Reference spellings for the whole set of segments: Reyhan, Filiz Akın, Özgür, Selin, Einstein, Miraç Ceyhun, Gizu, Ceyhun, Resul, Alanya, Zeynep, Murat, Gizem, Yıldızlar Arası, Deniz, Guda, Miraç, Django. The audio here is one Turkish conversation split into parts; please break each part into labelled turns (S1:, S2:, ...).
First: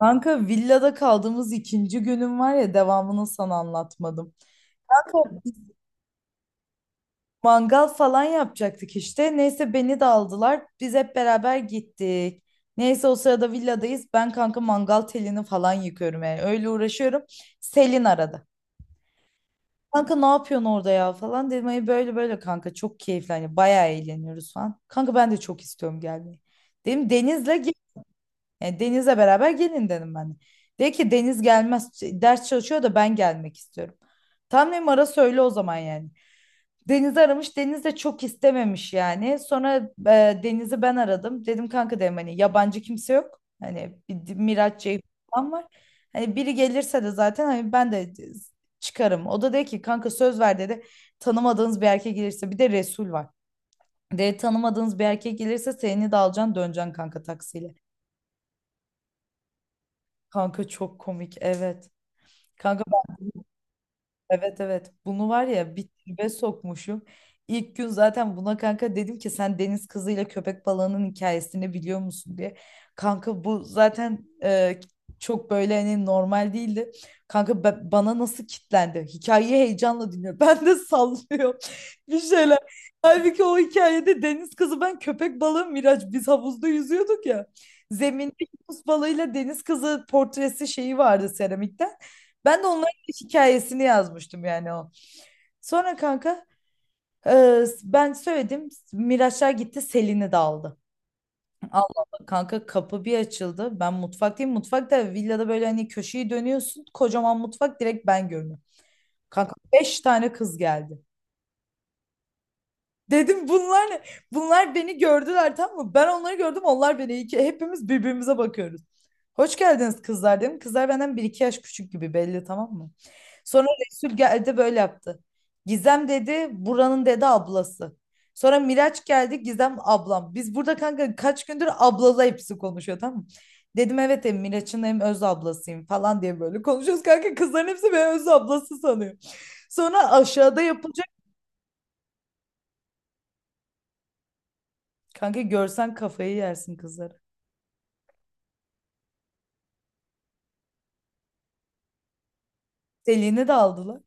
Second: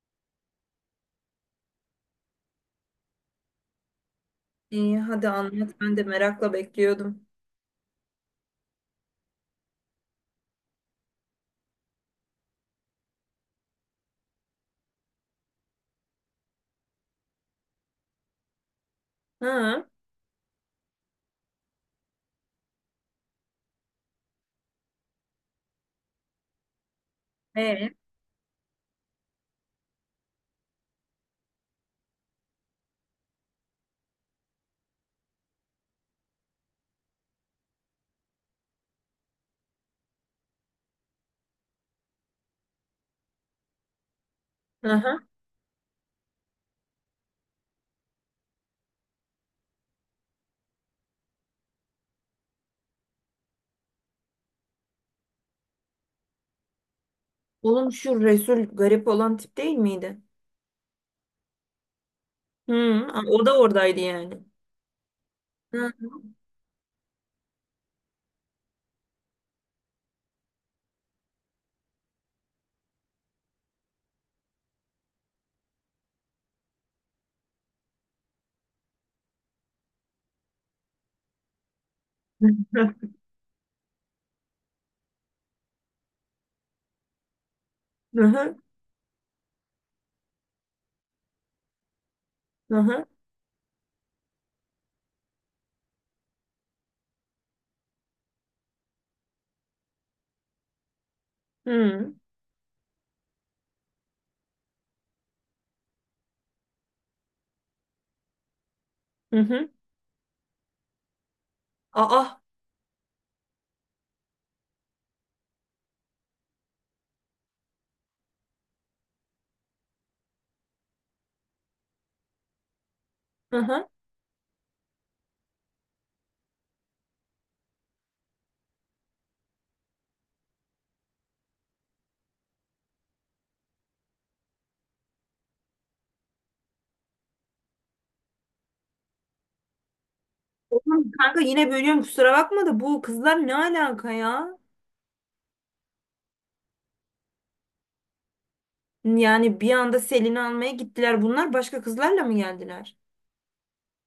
S1: Kanka villada kaldığımız ikinci günüm var ya devamını sana anlatmadım.
S2: İyi,
S1: Kanka
S2: hadi
S1: biz
S2: anlat. Ben de merakla bekliyordum.
S1: mangal falan yapacaktık işte. Neyse beni de aldılar. Biz hep beraber gittik. Neyse o sırada villadayız. Ben kanka mangal telini falan yıkıyorum yani. Öyle uğraşıyorum. Selin aradı.
S2: Ha?
S1: Kanka ne yapıyorsun orada ya falan dedim. Ay böyle böyle kanka çok keyifli. Hani bayağı eğleniyoruz falan. Kanka ben de çok istiyorum gelmeyi. Dedim Deniz'le gel.
S2: E.
S1: Yani Deniz'le beraber gelin dedim ben. De. Dedi ki Deniz gelmez. Ders çalışıyor da ben gelmek istiyorum. Tam dedim ara söyle o zaman yani. Deniz'i aramış. Deniz de çok istememiş yani. Sonra Deniz'i ben aradım. Dedim kanka dedim hani yabancı kimse yok. Hani bir Miraç Ceyhun
S2: Aha.
S1: falan var. Hani biri gelirse de zaten hani ben de çıkarım. O da dedi ki kanka söz ver dedi. Tanımadığınız bir erkek gelirse bir de Resul var. De tanımadığınız bir erkek gelirse seni de alacaksın döneceksin kanka taksiyle.
S2: Oğlum, şu Resul garip olan tip değil miydi?
S1: Kanka çok komik evet.
S2: Hı,
S1: Kanka
S2: o da oradaydı yani.
S1: evet evet bunu var ya bir
S2: Hı.
S1: tribe sokmuşum. İlk gün zaten buna kanka dedim ki sen deniz kızıyla köpek balığının hikayesini biliyor musun diye. Kanka bu zaten çok böyle hani normal değildi. Kanka bana nasıl kitlendi? Hikayeyi heyecanla dinliyor. Ben de sallıyorum bir şeyler. Halbuki o hikayede deniz kızı ben, köpek balığı Miraç, biz havuzda yüzüyorduk ya. Zeminde
S2: Aha.
S1: yunus balığıyla deniz kızı portresi şeyi vardı seramikten. Ben de onları
S2: Aha.
S1: hikayesini yazmıştım yani o. Sonra kanka ben söyledim. Miraçlar gitti Selin'i de aldı. Allah
S2: Hı.
S1: Allah kanka kapı bir açıldı. Ben mutfaktayım. Mutfakta villada böyle hani köşeyi dönüyorsun. Kocaman mutfak direkt ben görünüyorum.
S2: Hı
S1: Kanka
S2: hı.
S1: beş tane kız geldi.
S2: Aa.
S1: Dedim bunlar ne? Bunlar beni gördüler tamam mı? Ben onları gördüm, onlar beni. İki, hepimiz birbirimize bakıyoruz. Hoş geldiniz kızlar dedim. Kızlar benden bir iki yaş küçük gibi belli tamam mı? Sonra
S2: Aha.
S1: Resul geldi böyle yaptı. Gizem dedi buranın dedi ablası. Sonra Miraç geldi Gizem ablam. Biz burada kanka kaç gündür ablalı hepsi konuşuyor tamam mı? Dedim evet hem Miraç'ın hem öz ablasıyım falan diye böyle konuşuyoruz. Kanka kızların hepsi beni öz ablası sanıyor. Sonra aşağıda yapılacak.
S2: Oğlum kanka, yine bölüyorum kusura bakma da bu kızlar ne alaka ya?
S1: Kanka görsen kafayı yersin kızları.
S2: Yani bir anda Selin'i almaya gittiler. Bunlar başka kızlarla mı geldiler?
S1: Selin'i de aldılar.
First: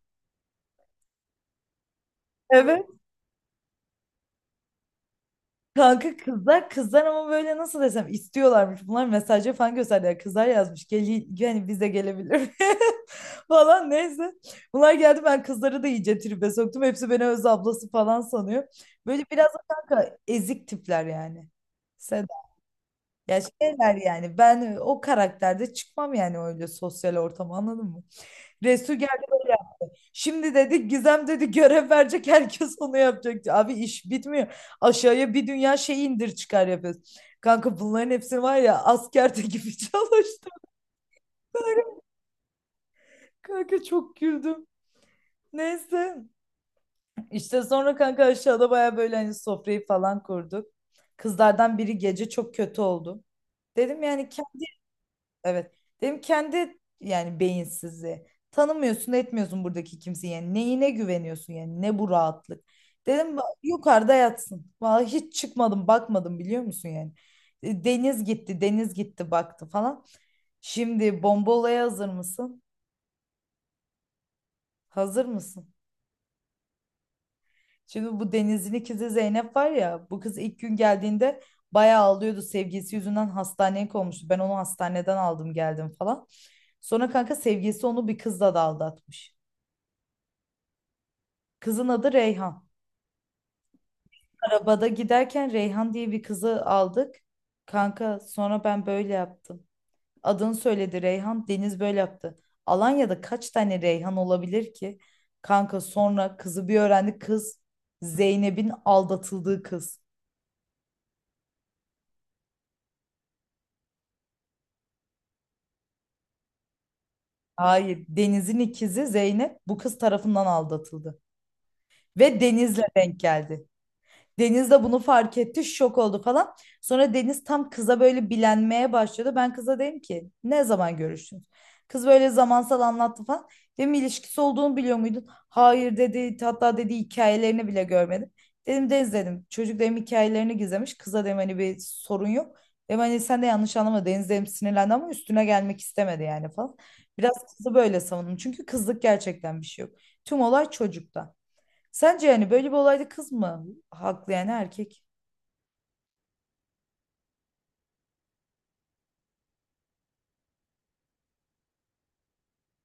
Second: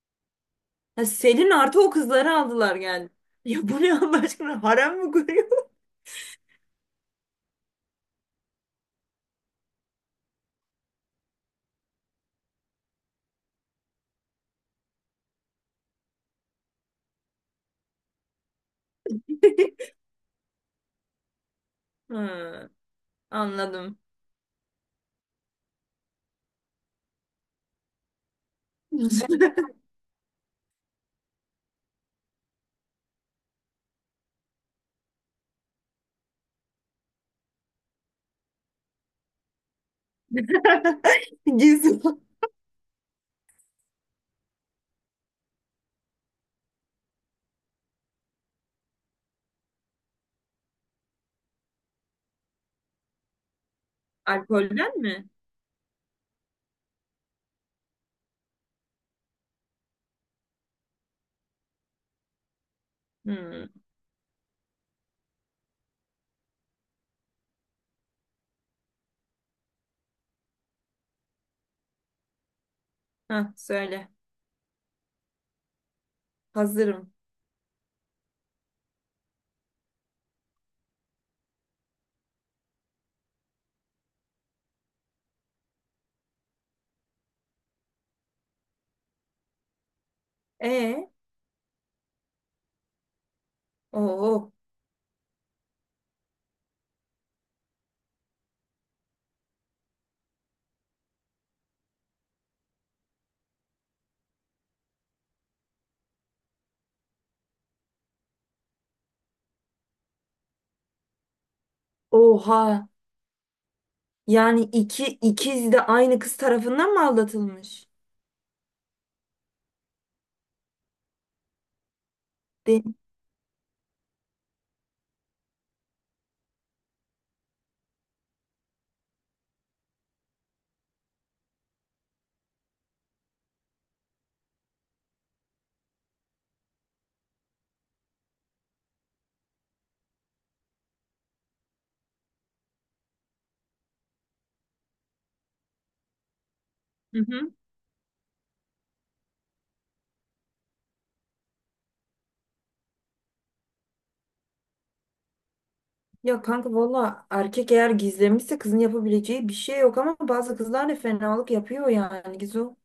S2: Ha, Selin artı o kızları aldılar
S1: Evet.
S2: geldi. Ya bu ne Allah aşkına, harem mi kuruyor?
S1: Kanka kızlar kızlar ama böyle nasıl desem istiyorlarmış. Bunlar mesajı falan gösterdiler. Kızlar yazmış. Gel, yani bize gelebilir mi?" falan neyse. Bunlar geldi ben kızları da iyice tribe soktum. Hepsi beni öz ablası falan sanıyor. Böyle biraz da kanka ezik tipler yani. Seda. Ya
S2: Ha.
S1: şeyler
S2: Anladım.
S1: yani ben o karakterde çıkmam yani öyle sosyal ortama, anladın mı? Resul geldi böyle şimdi dedi Gizem dedi görev verecek, herkes onu yapacak. Abi iş bitmiyor. Aşağıya bir dünya şey indir çıkar yapıyoruz. Kanka bunların hepsini var ya askerde gibi çalıştım.
S2: Gizli.
S1: Kanka çok güldüm. Neyse. İşte sonra kanka aşağıda baya böyle hani sofrayı falan kurduk. Kızlardan biri gece çok kötü oldu. Dedim yani
S2: Alkolden mi?
S1: evet. Dedim kendi yani beyinsizliği. Tanımıyorsun, etmiyorsun buradaki kimseyi. Yani neyine güveniyorsun yani? Ne bu rahatlık? Dedim
S2: Hmm.
S1: yukarıda yatsın. Vallahi hiç çıkmadım, bakmadım biliyor musun yani? Deniz gitti, deniz gitti baktı falan. Şimdi bomba olaya hazır mısın?
S2: Hah, söyle.
S1: Hazır mısın?
S2: Hazırım.
S1: Şimdi bu Deniz'in ikizi Zeynep var ya, bu kız ilk gün geldiğinde bayağı ağlıyordu. Sevgilisi yüzünden hastaneye konmuştu. Ben onu hastaneden aldım geldim falan. Sonra kanka sevgilisi onu bir kızla da aldatmış.
S2: E,
S1: Kızın adı Reyhan.
S2: oo,
S1: Arabada giderken Reyhan diye bir kızı aldık. Kanka sonra ben böyle yaptım. Adını söyledi Reyhan. Deniz böyle yaptı. Alanya'da kaç tane Reyhan olabilir ki? Kanka sonra kızı bir öğrendi. Kız Zeynep'in aldatıldığı kız.
S2: oha. Yani iki ikiz de aynı kız tarafından mı aldatılmış?
S1: Hayır, Deniz'in ikizi Zeynep bu kız tarafından aldatıldı. Ve Deniz'le
S2: De.
S1: denk geldi. Deniz de bunu fark etti, şok oldu falan. Sonra Deniz tam kıza böyle bilenmeye başladı. Ben kıza dedim ki ne zaman görüştünüz? Kız böyle zamansal anlattı falan. Dedim ilişkisi olduğunu biliyor muydun? Hayır dedi. Hatta dedi hikayelerini bile görmedim. Dedim Deniz dedim. Çocuk dedim hikayelerini gizlemiş. Kıza dedim hani bir sorun yok. Dedim hani sen de yanlış anlama. Deniz dedim sinirlendi ama üstüne gelmek istemedi yani falan.
S2: Hı
S1: Biraz
S2: hı.
S1: kızı böyle savundum. Çünkü kızlık gerçekten bir şey yok. Tüm olay çocukta. Sence yani böyle bir olayda kız mı haklı yani erkek?
S2: Ya kanka, valla erkek eğer gizlemişse kızın yapabileceği bir şey yok, ama bazı kızlar da fenalık yapıyor yani Gizu.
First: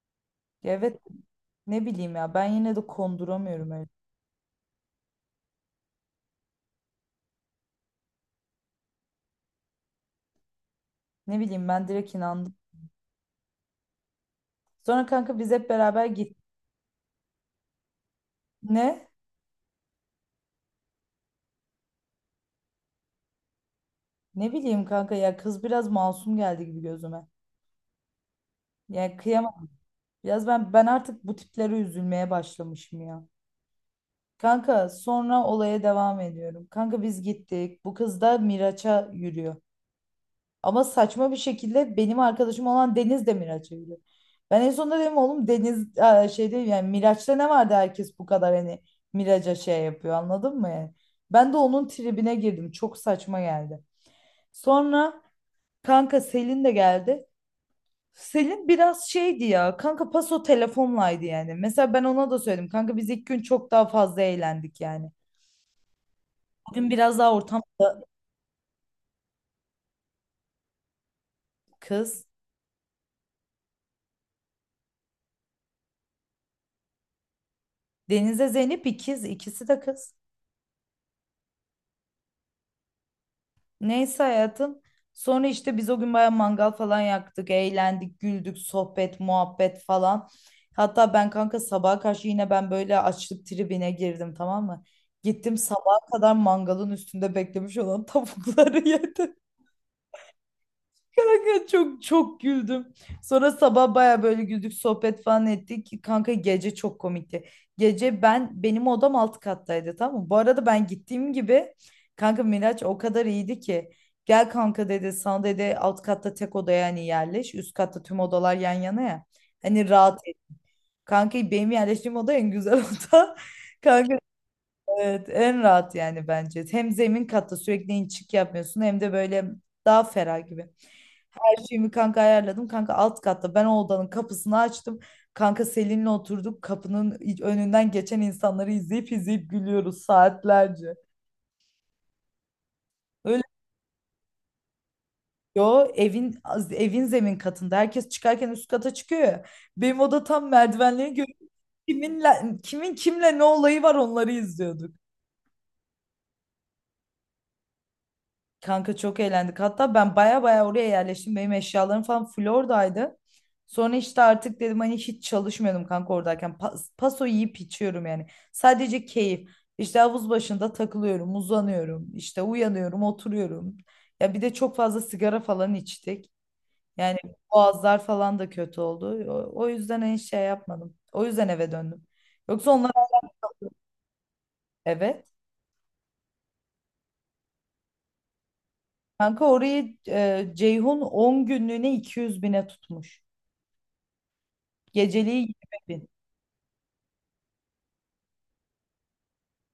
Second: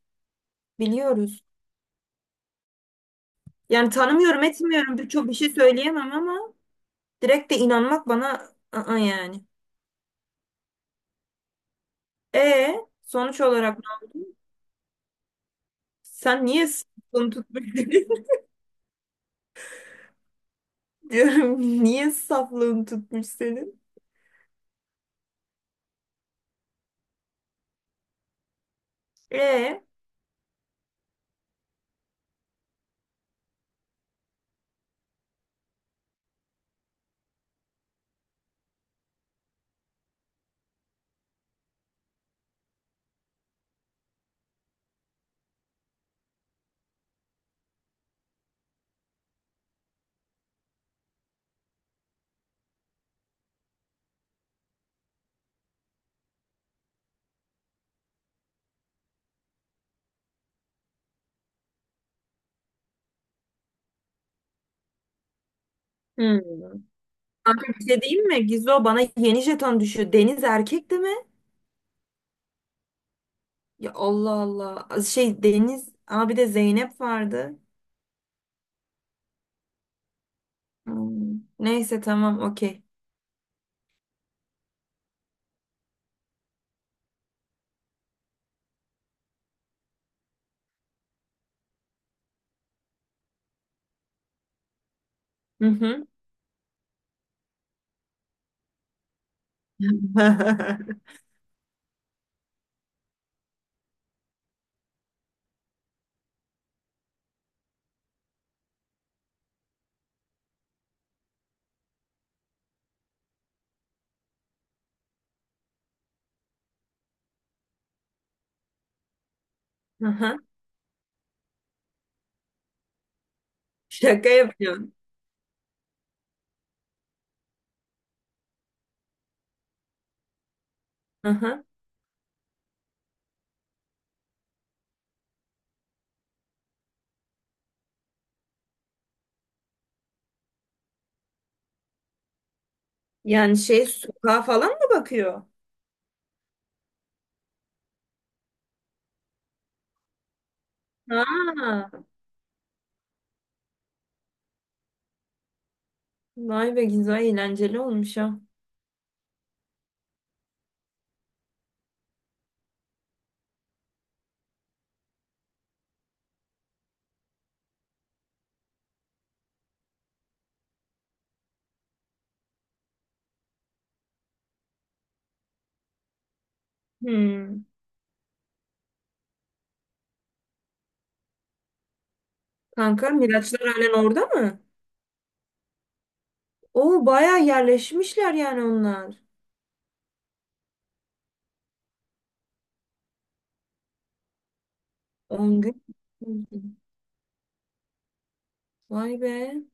S1: Ya evet
S2: Biliyoruz.
S1: ne bileyim ya ben yine de konduramıyorum öyle.
S2: Yani tanımıyorum etmiyorum, birçok bir şey söyleyemem ama direkt de inanmak bana yani.
S1: Ne bileyim ben direkt inandım.
S2: E, sonuç olarak.
S1: Sonra kanka biz hep beraber gittik.
S2: Sen niye saflığını tutmuş dedin?
S1: Ne?
S2: Diyorum niye saflığını tutmuş senin?
S1: Ne bileyim kanka ya kız biraz masum geldi gibi gözüme. Yani kıyamam.
S2: E.
S1: Biraz ben artık bu tiplere üzülmeye başlamışım ya. Kanka sonra olaya devam ediyorum. Kanka biz gittik. Bu kız da Miraç'a yürüyor. Ama saçma bir şekilde benim arkadaşım olan Deniz de Miraç'a gidiyor. Ben en sonunda dedim oğlum Deniz şey değil yani Miraç'ta ne vardı herkes bu kadar hani Miraç'a şey yapıyor, anladın mı yani? Ben de onun tribine girdim. Çok saçma geldi. Sonra kanka Selin de geldi. Selin biraz şeydi ya kanka paso telefonlaydı yani. Mesela ben ona da söyledim. Kanka biz ilk gün çok daha fazla eğlendik yani.
S2: Hmm.
S1: Bugün biraz daha
S2: Kanka bir şey
S1: ortamda
S2: diyeyim mi? Gizo, bana yeni jeton düşüyor. Deniz erkek de mi?
S1: kız.
S2: Ya Allah Allah. Şey, Deniz ama bir de Zeynep vardı.
S1: Deniz'e Zeynep ikiz. İkisi de kız.
S2: Hmm. Neyse, tamam, okey.
S1: Neyse hayatım. Sonra işte biz o gün bayağı mangal falan yaktık, eğlendik, güldük, sohbet, muhabbet falan. Hatta ben kanka sabaha karşı yine ben böyle açlık tribine girdim tamam mı? Gittim
S2: Hı
S1: sabaha
S2: hı.
S1: kadar mangalın üstünde beklemiş olan tavukları yedim. Kanka çok çok güldüm. Sonra sabah baya böyle güldük sohbet falan ettik. Kanka gece çok komikti. Gece ben benim odam alt kattaydı tamam mı? Bu arada ben gittiğim gibi kanka Miraç o kadar iyiydi ki. Gel kanka dedi sana dedi alt katta tek odaya hani yerleş. Üst katta tüm odalar yan yana ya. Hani
S2: Hı
S1: rahat et.
S2: hı.
S1: Kanka benim yerleştiğim oda en güzel oda. Kanka
S2: Şaka yapıyorsun.
S1: evet, en rahat yani bence. Hem zemin katta sürekli inçik yapmıyorsun hem de böyle daha ferah gibi.
S2: Hı hı.
S1: Her şeyimi kanka ayarladım. Kanka alt katta ben o odanın kapısını açtım. Kanka Selin'le oturduk. Kapının önünden geçen insanları izleyip izleyip gülüyoruz saatlerce. Öyle
S2: Yani şey, sokağa falan mı bakıyor?
S1: yo evin evin zemin katında. Herkes çıkarken üst kata çıkıyor ya. Benim oda tam merdivenleri görüyor.
S2: Ha,
S1: Kiminle, kimin kimle ne olayı var onları izliyorduk.
S2: vay be Gizo, eğlenceli olmuş ha.
S1: Kanka çok eğlendik. Hatta ben baya baya oraya yerleştim. Benim eşyalarım falan Florida'ydı. Sonra işte artık dedim hani hiç çalışmıyordum kanka oradayken. Paso yiyip içiyorum yani. Sadece keyif. İşte havuz başında takılıyorum, uzanıyorum. İşte uyanıyorum, oturuyorum. Ya bir de çok fazla sigara falan içtik. Yani
S2: Hmm.
S1: boğazlar falan da kötü oldu. O yüzden en şey yapmadım. O yüzden eve döndüm. Yoksa onlar
S2: Kanka Miraçlar halen orada mı?
S1: evet.
S2: Oo, bayağı yerleşmişler yani onlar.
S1: Kanka orayı Ceyhun 10 günlüğüne 200 bine tutmuş. Geceliği 20
S2: 10 gün.
S1: bin.
S2: Vay be.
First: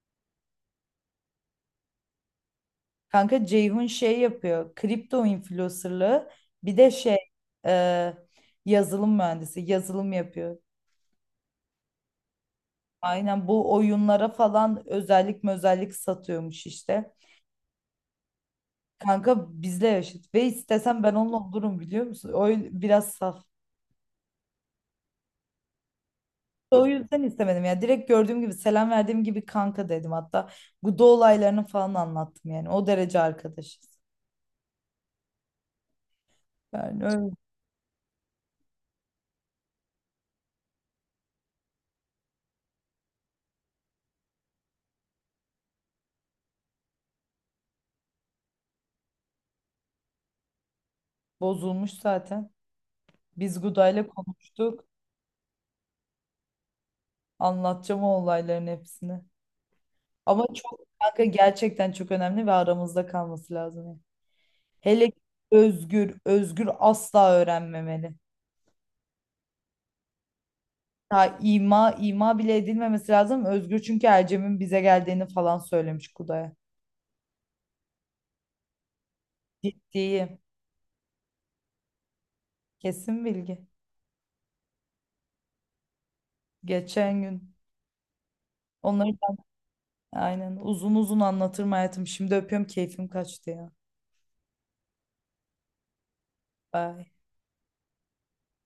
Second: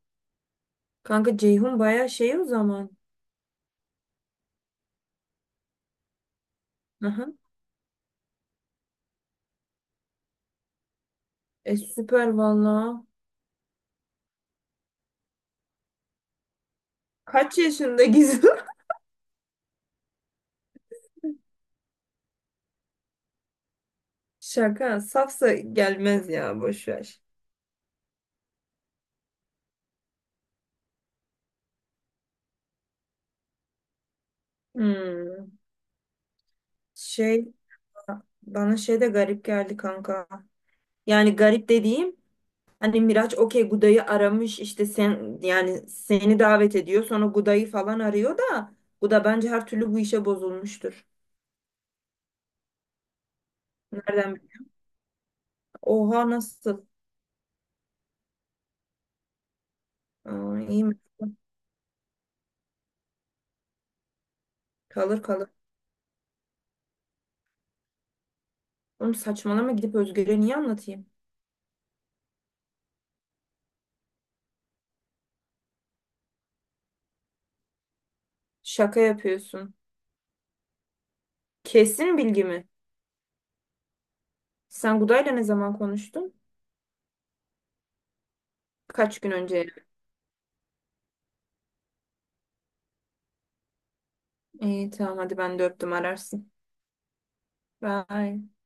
S2: Kanka Ceyhun bayağı şey o zaman.
S1: Kanka Ceyhun şey yapıyor. Kripto influencerlığı bir de şey,
S2: Aha.
S1: e, yazılım mühendisi, yazılım yapıyor.
S2: E süper valla.
S1: Aynen bu oyunlara falan özellik özellik satıyormuş işte.
S2: Kaç yaşında Gizu?
S1: Kanka bizle yaşıt ve istesem ben onunla olurum biliyor musun? O biraz saf.
S2: Şaka. Safsa gelmez, ya
S1: O
S2: boş ver.
S1: yüzden istemedim ya. Direkt gördüğüm gibi selam verdiğim gibi kanka dedim hatta. Bu da olaylarını falan anlattım yani. O derece arkadaşız.
S2: Hmm.
S1: Yani öyle
S2: Şey, bana şey de garip geldi kanka. Yani garip dediğim, hani Miraç okey, Guda'yı aramış işte, sen yani seni davet ediyor sonra Guda'yı falan arıyor da Guda bence her türlü bu işe bozulmuştur.
S1: bozulmuş zaten. Biz Guda'yla
S2: Nereden bil-.
S1: konuştuk.
S2: Oha, nasıl?
S1: Anlatacağım o olayların hepsini. Ama
S2: Aa,
S1: çok
S2: iyi mi?
S1: kanka gerçekten çok önemli ve aramızda kalması lazım. Yani. Hele ki
S2: Kalır kalır.
S1: Özgür, Özgür asla öğrenmemeli.
S2: Oğlum saçmalama, gidip Özgür'e niye anlatayım?
S1: Ha, ima bile edilmemesi lazım. Özgür çünkü Ercem'in bize geldiğini falan söylemiş Kuday'a.
S2: Şaka yapıyorsun.
S1: Ciddiyim.
S2: Kesin bilgi mi?
S1: Kesin bilgi.
S2: Sen Guda'yla ne zaman konuştun?
S1: Geçen gün. Onları
S2: Kaç gün önce?
S1: aynen uzun uzun anlatırım hayatım. Şimdi öpüyorum keyfim kaçtı ya.
S2: İyi, tamam, hadi ben de öptüm, ararsın.
S1: Bye.
S2: Bye.